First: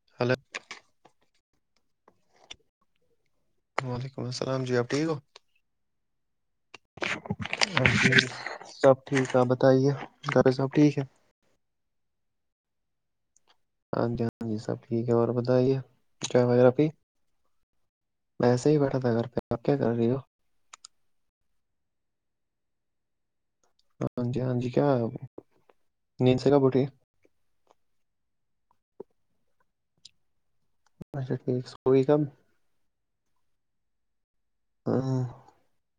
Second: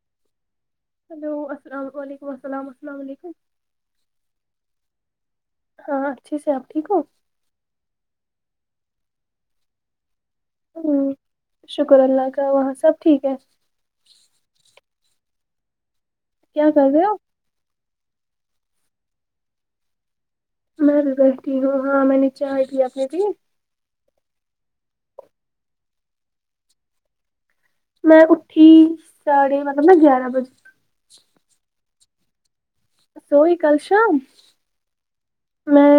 حلت hello السلام علیکم السلام السلام علیکم وعلیکم السلام جی آب ٹھیک ہو ہاں اچھیے سے آپ ٹھیک ہو ہ جی سب ٹھیک آ بتائیے گرے سب ٹھیک ہے ہ شکر اللہ کا وہاں سب ٹھیک ہے ہاں جی ہاں جی سب ٹھیک ہے اور بتائیے کیا وغیرہ پی کر رہے ہو ویسے ہی بیٹھا تھا گھر پہ آپ کیا کر رہی ہو میں بھی بیٹھی ہوں ہاں میں نے چائے لی اپنے پ ہاں جی ہاں جی کیا نیند س کا بوٹ میں اٹھی سھے مطلب ن گیارہ بجے اچھا ٹھیک سی کم سوئی کل شام ہ میں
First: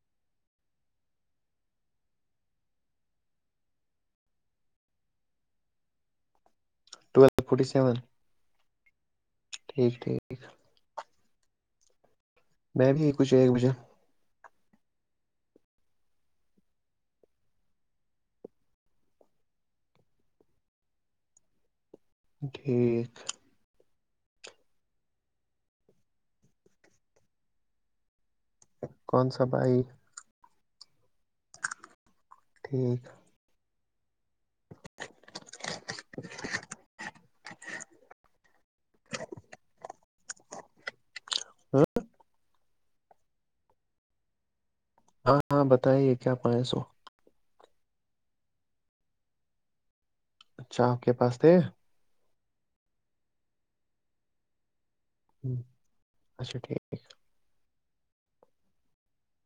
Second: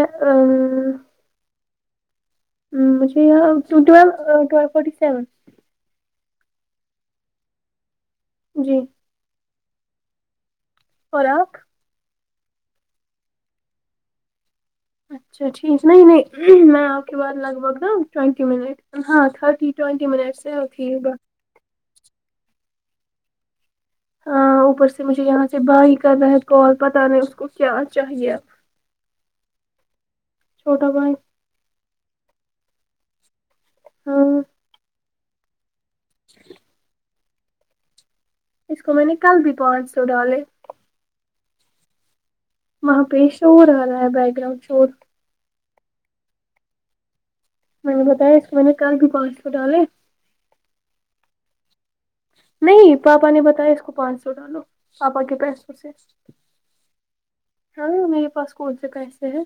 ہجے ل ٹل fifty seven twelve forty seven جی ٹھیک ٹھیک فوراک میں بھی ایک کچھ ایک بجے اچھا ٹھیک نہیں نہیں میں آپ کے بعد لگ بھگ نا ٹوئینٹی منٹ ہاں تھرٹی ٹوئینٹی منٹ سے ہوتی ہوگا ٹھیک ہاں اوپر سے مجھے یہاں سے بائی کر رہا ہے کال پتہ نہیں اس کو کیا چاہیے کون سا بھائی چھوٹا بھائی ٹھیک ہاں [unintelligible] اس کو میں نے کل بھی پہنچ سو ڈالے ہاں وہاں پی شور آ رہا ہے بیک گراؤنڈ شور ہاں ہاں بتائیے کیا پائ سو میں نے بتایا اس میں نے کل بھی پال ڈالے اچھا آپ کے پاس تھے نہیں پاپا نے بتایا اس کو پانچ سو ڈالو پاپا کے پینچ سو سے اچھا ٹھیک ہاں میرے پاس کون سے پیسے ہیں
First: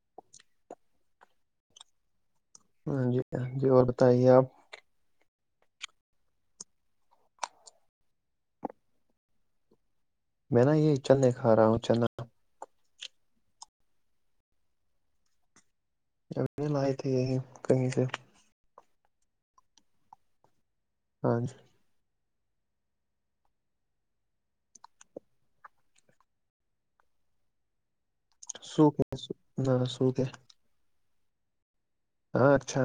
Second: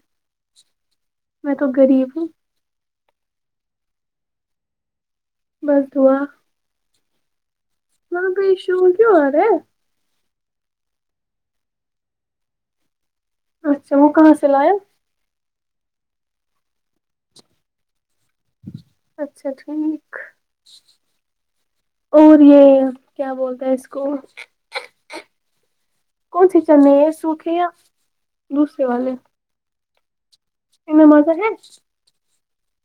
میں تو غریب ہوں ہاں جی ہ جی اور بتائیے آپ بستوا وہ بشو کیوں آ رہا ہے میں نا یہ چل نہیں کھا رہا ہوں چنا اچھا وہ کہاں سے لائق ابنے لائے تھے یہیں کہیں سے اچھا ٹھیک ہاں جی اور یہ کیا بولتا ہے اس کو کون سی چنے سوکھے یا سو دوسرے کہ نہ سو کہ انا مزہ ہے اچھا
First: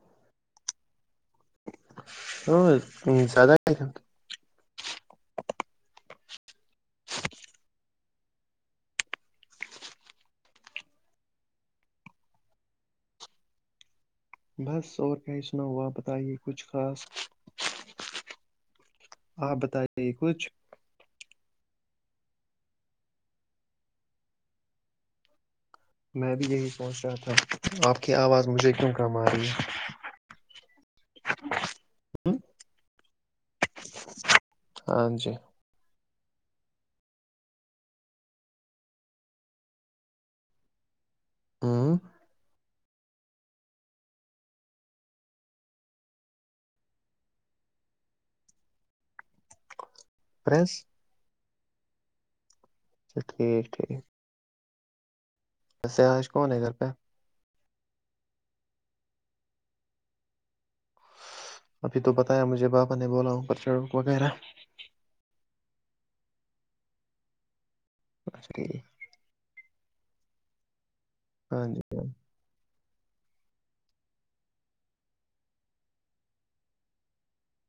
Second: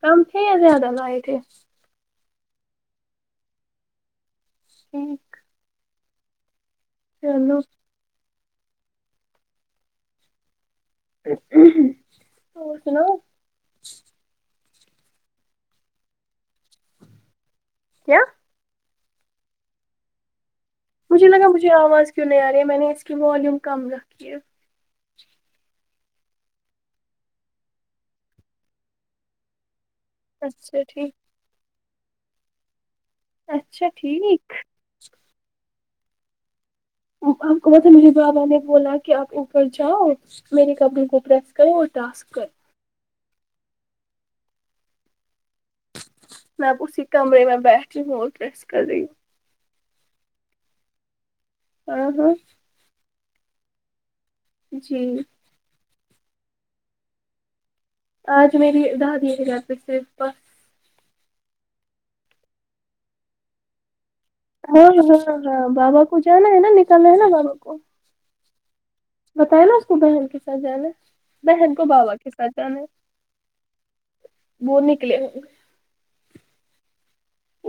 کم تھے یا زیادہ لائے تھے ا سدہ [inaudible] چلو تو سناو بس اور کیا ہی سناؤ آ بتائیے کچھ خاص کیا آپ بتائیے کچھ مجھے لگا مجھے آواز کیوں نہیں آ رہی ہے میں نے اس کی والیوم کم رکھی ہے میں بھی یہی سوچ رہا تھا آپ کی آواز مجھے کیوں کم آ رہی ہے اچھا ٹھیک ہے اچھا ٹھیک ہاں جی آپ کو بس مر بابا نے بولا کہ آپ اوپر جاؤ میرری کب بس کریں وہ ہوں ٹاسک کر میں اسی کمرے میں بیٹی ہوں اورٹرس کری فریانس ہ ہاں اچھا ٹھیک ٹھیک جی سسے آج کون ہے گھر پہ آج میری دادی ہے گ پ سےاس ابھی تو بتایا مجھے بابا نے بولا اوپر چڑو وغیرہ ہاں ہاں ہاں بابا کو جانا ہے نا نکلنا ہے نا بابا کو بری [unintelligible] بتاائے نا اس کو بہن کے ساتھ جانا ہاں بہن جی کو بابا کے ساتھ پچانے بور نکلے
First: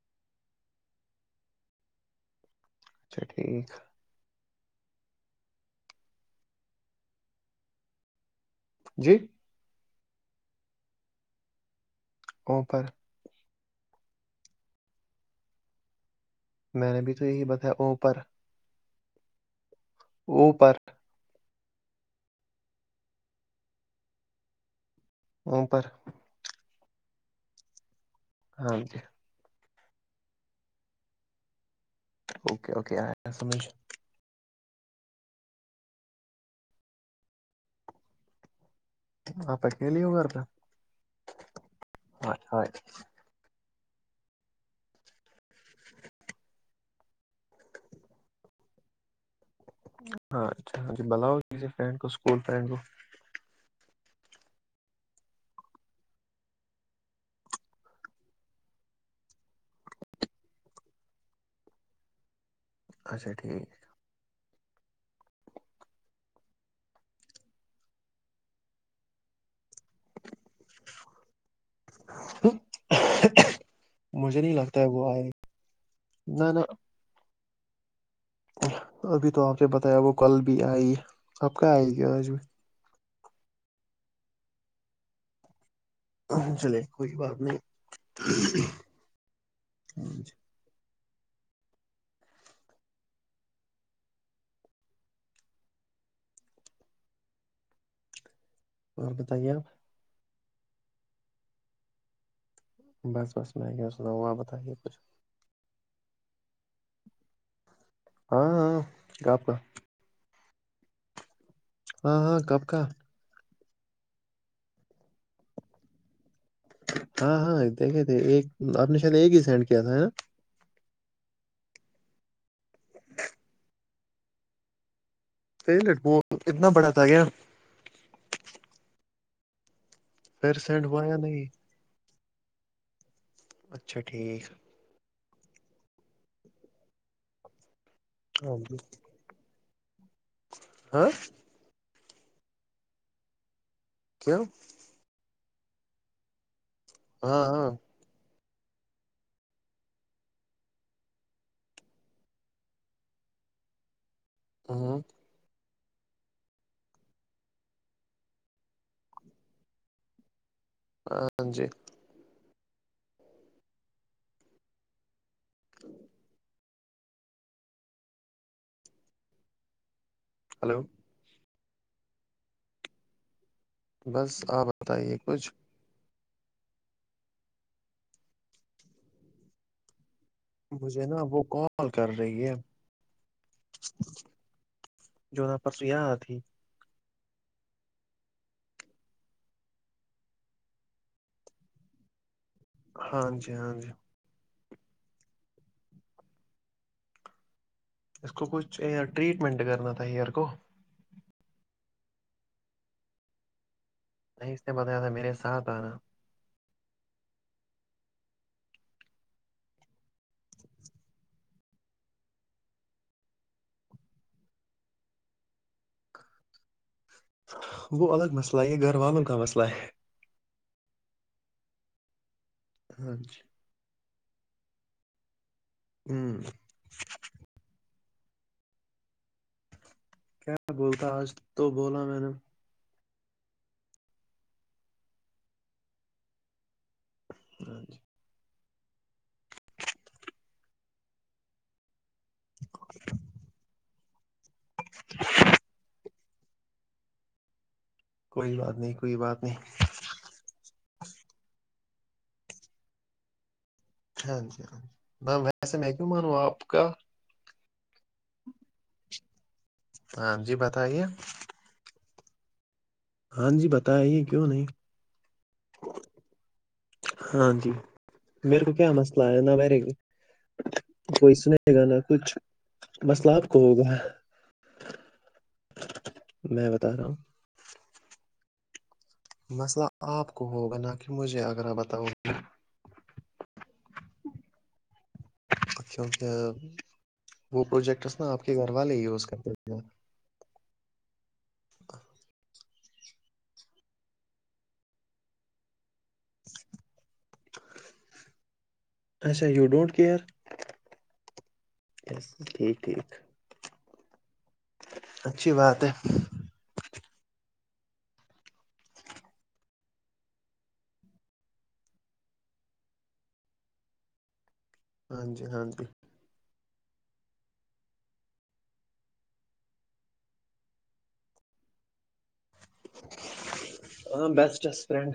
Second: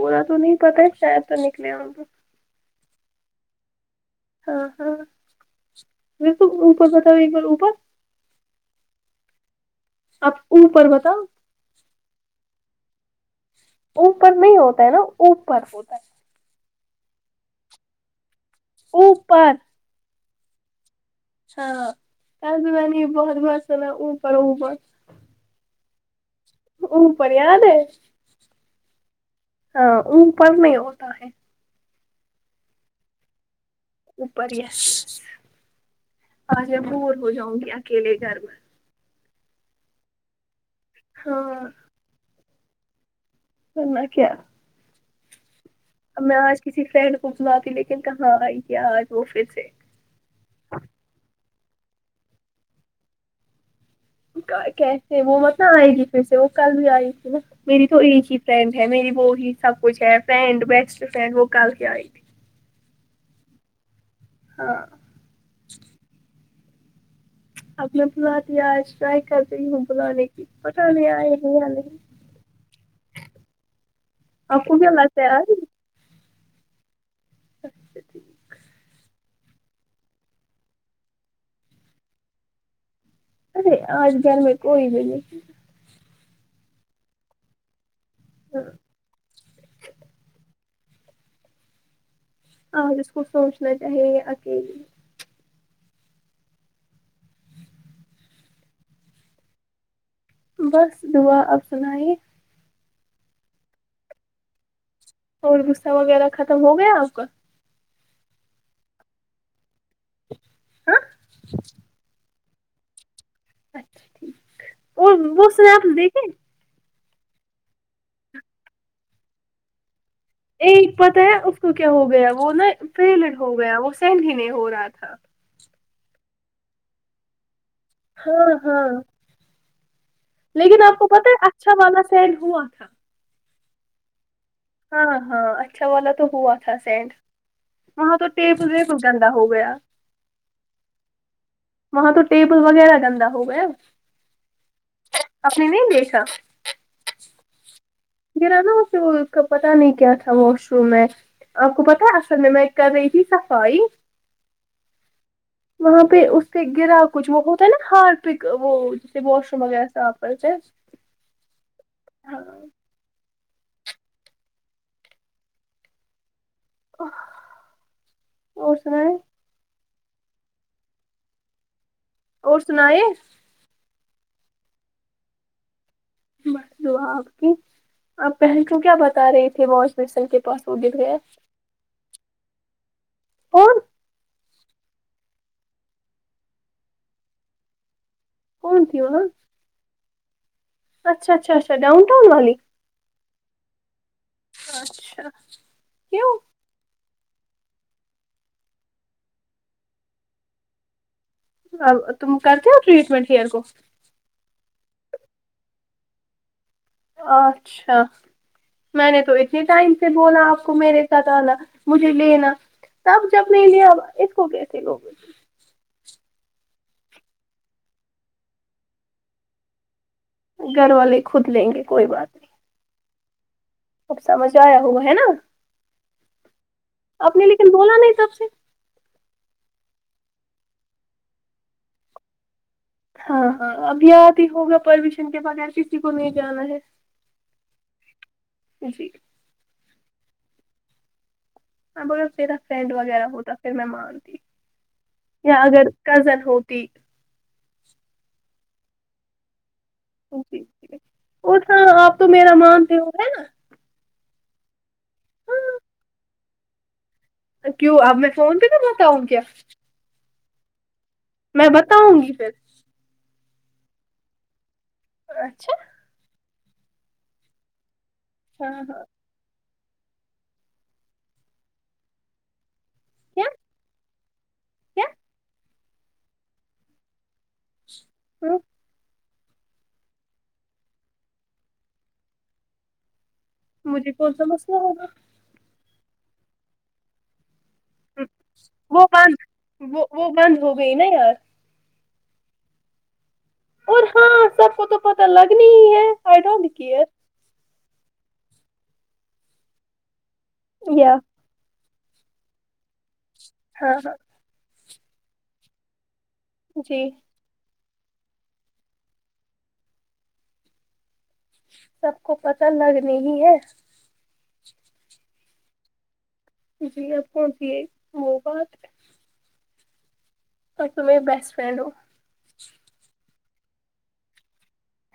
اا تو نہیں پتا شاید تو نکلے ان اچھا ٹھیک ہاں ہاں م اوپر بتاؤ ایک بار اوبر جی آپ اوپر بتاؤ اوپر اوپر نہیں ہوتا ہے نا اوپر ہوتا ہے میں نے بھی تو یہی بتایا اوپر اوپر اوپر [unintelligible] ہاں کانی بہت بہت سنا اوپر اوپر اوپر او پریاد ہے ہاں جی ہاں ا پرڑ نہیں ہوتا ہے اوکے اوکے سمش اوپر ہی ہے آج میں بور ہو جاؤں گی اکیلے گھرم آپ اکیلیے ہو گھر پہ ہاں ا [inaudible] سنا کیا ہ [inaudible] ا میں آج کسی فرینڈ کو سنااتی لیکن کہاں آئی کیا آج وہ پھر سے ہاں اچھا بلاؤ کسی فریڈ کو اسکول فرینڈ کو کیسے وہ مت آئے گی پھر سے وہ کل بھی آئی تھی نا میری تو ایک ہی فرنڈ ہے میری وہ ہی سب کچھ ہے فرینڈ بیسٹ فرنڈ وہ کل کے آئے ت اچھا ٹھیک ہاں آپ نے بلا دیا ٹرائی کر رہی ہوں بلاانے کی پ پت نہیں آئے نہیں نہیں مجھے نہیں آ لگتا ہے وہ آئے کبیلہاتاتیرای نہ نہ اچھا ٹھیک ابھی تو آپ نے بتایا وہ کل بھی آئی آپ کہ آئے گ آج بھی ارے آج کل میں کوئی بھی نہیں چلے کوئی بات نہیں ہ جس کو سوچنا چاہیے اکیلی اور بتائیے آپ بس دعا اپنائی بس بس وعلیکم السلام و بتاتہ اور غصہ وغیرہ ختم ہو گیا آپ کا ہاں ہاں گ آپ کا آ [unintelligible] ہاں ہاں کپ کااں اچھا ٹھیک اور وہ سرپ دیکھ ہاں ہاں دیکھے تھے ایک آپ نے شاید ایک ہی سینڈ کیا تھا ہے نا ایک پتا ہے اس کو کیا ہو گیا وہ نا فیلڈ ہو گیا وہ سینڈ ہی نہیں ہو رہا تھا لٹب اتنا بڑا تھا گیا ہاں ہاں پھر لیکن سینڈ آپ ہوا کو یا پتا نہیں ہے اچھا والا سڈ ہوا تھا اچھا ٹھیک ہاں ہاں اچھا والا تو ہوا تھا سینڈ وہاں تو ٹیپ ویب گ ہو گیا ہاں وہاں تو ٹیبل وغیرہ گندا ہو گیا کیوں اپ نے نہیں دیکھا ہاں ہاں گرا نا اسے اس کا پتاہ نہیں کیا تھا واش روم میں آپ کو پتا ہے اصر میں ایک کر رہی تھی صفا ہے ہاں وہاں پہ اس پہ گرا کچھ وہ ہوتا ہے نا ہار پہ وہ جیسے واش روم وغیرہ صاف کرتے ہیں ہاں جی [inaudible] [inaudible] اور سنائیں ہلو اور سنا ہے بس آپ بتائیے کچھ بس دعا آپ کی آپ پہل کیوں کیا بتا رہے تھے بوش مرسن کے پاس وہ گر مجھے گیا نا وہ کال کر رہی ہے کون جو نہا پرسویا آ تھی کون تھ آ اچھا اچھا اچھا ڈاؤنٹاؤن والی ہاں جی ہاں جی اچھا کیوں اس کو کچھ ٹریٹمنٹ کرنا تھا ایئر کو اب تم کرتے ہو ٹریٹمنٹ ہیئر کو نہیں اس سے بتیا تھا میرے ساتھ آنا اچھا میں نے تو اتنے ٹائم سے بولا آپ کو میرے ساتھ آنا مجھے لینا تب جب نہیں لیا اس کو کیسے لوگ وہ الگ مسئلہ ہے گھر والوں کا مسئلہ ہے گھر والے خود لیں گے کوئی بات نہیں ہاں جی اب سمجھ آیا ہوا ہے نا ہوں اپ نے لیکن بولا نہیں تب سے کیا بولتا آج تو بولا میں نے ہاں ہاں اب د ہی ہوگا پرمیشن کے بغیر کسی کو نہیں جانا ہے ہاں جی ج جی ہاں ب میرا فرینڈ وغیرہ ہوتا پھر میں مانتی یا اگر کزن ہوتی کوئی بات نہیں کوئی بات نہیں جی ج اور ہاں آپ تو میرا مانتے ہو ہے نا ہاں جی ج ویسے میں مانو آپ کا کیوں اب میں فون پہ کروتا ہوں کیا ہاں جی بتائیے میں بتاؤں گی پھر ہاں جی بتایا یہ کیوں نہیں اچھا ہاں جی میرے کو ہاں کیا ہاں مسلہ نہ بیرے کوئی سنے گا نا کچھ مسئلہ کیا آپ کوئی ہوگا کیا میں بتا رہا ہوں [inaudible] مسئلہ آپ کو ہوگا نہ کہ مجھے آگرہ بتاؤں مجھے کون سا مسئلہ ہوگا اچ کیکہ وہ پروجیکٹس نا آپ کے گھر والے ہی وہ یوز بند کرتے ہیں وہ وہ بند ہو گئی نا یار اور ہاں سب کو تو پتا لگنی ہی ہے آئی ڈونٹ کیئر اچھا یو ڈونٹ کیئر یا س ٹھیک ٹھیک ہاں ہاں اچھی بات ہے جی سب کو پتا لگنے ہی ہے ہاں جی ہاں جی جی آپ کون سی ہے وہ بات ہے اور ت میرری بیسٹ فرینڈ ہو ہاں بیسٹس فرینڈ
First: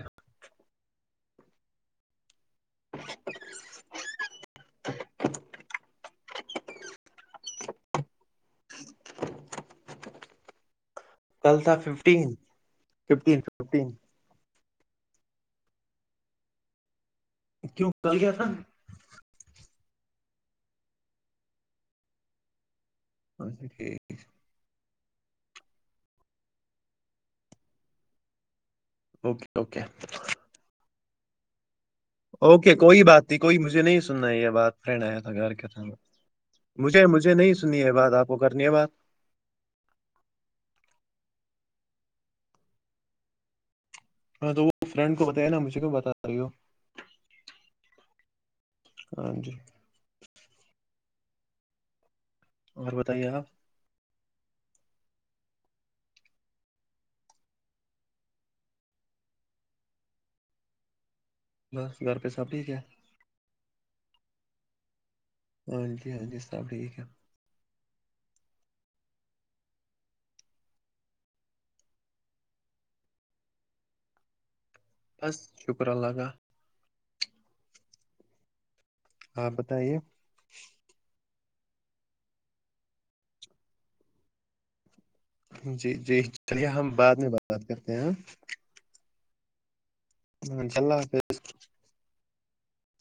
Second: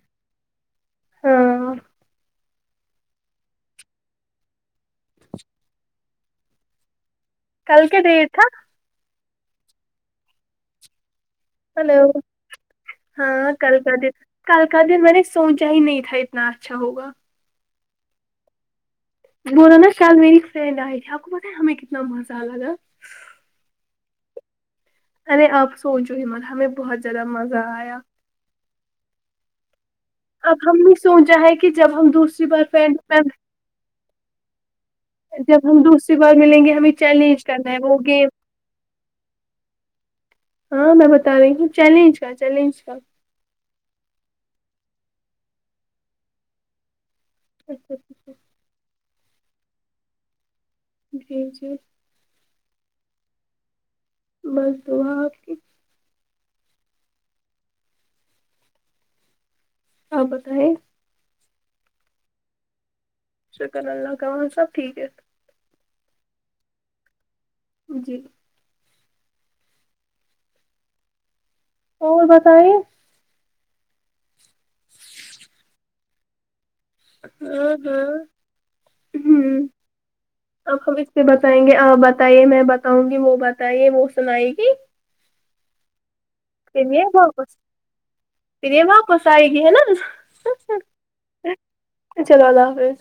ہاں [inaudible] کل کے دی تھا [unintelligible] کل تھا ہلو ففٹین ففٹین ہاں ففٹین کلاد [unintelligible] کل کا دن میں نے سونچا ہی نہیں تھا اتنا اچھا ہوگا کیوں کل گیا تھا [inaudible] بول نا شل میری فرینڈ آئی تھی آپ کو پت ہمیں کتنا مزہ آ ل تھاا اچا ٹھیک [inaudible] ارے آپ سوچو ہی مل ہمیں بہت زیادہ مزہ آیا اوکے اوکے اب ہم نے سوچا ہے کہ جب ہم دوسری بار اوکے کوئی بات فرینڈ نہیں کوئی مجھے نہیں سننا ہے یہ بات فرین آیا کیا جب تھا ہم دوسری بار ملیں گے ہمیں مجھے مجھے چیلنج نہیں کرنا سنی ہے وہ بات آپ گیم کو کرنی ہے بات [inaudible] ہاں میں بتا رہی ہوں چیلنج کا چیلنج کا ہاں تو وہ فرینڈ کو بتایا نا مجھے کو بتا رہی ہو اچھا [inaudible] ہاں جی جی جی [inaudible] اور بتائیے آپ بس داں آپ کی [unintelligible] ہاں بت ہے [unintelligible] بس گزار رپئے سب ٹھیک ہے شکر اللہ ک ص سب ٹھیک ہے ہاں جی ہاں جی سب ٹھیک ہے جی اور بتائیے بس شکر الگا [inaudible] ہ ہاں ہاں ہ بتائیے اب ہم اس سے بتائیں گے بتائیے میں بتاؤں گی وہ بتائیے وہ سنائے گی جی جی چلی ہم بعد میں بات کرتے ہیں پوا کوسائے گی ہے نا [unintelligible] ہ انا اللہ حافظ [inaudible] چلو اللہ حاظ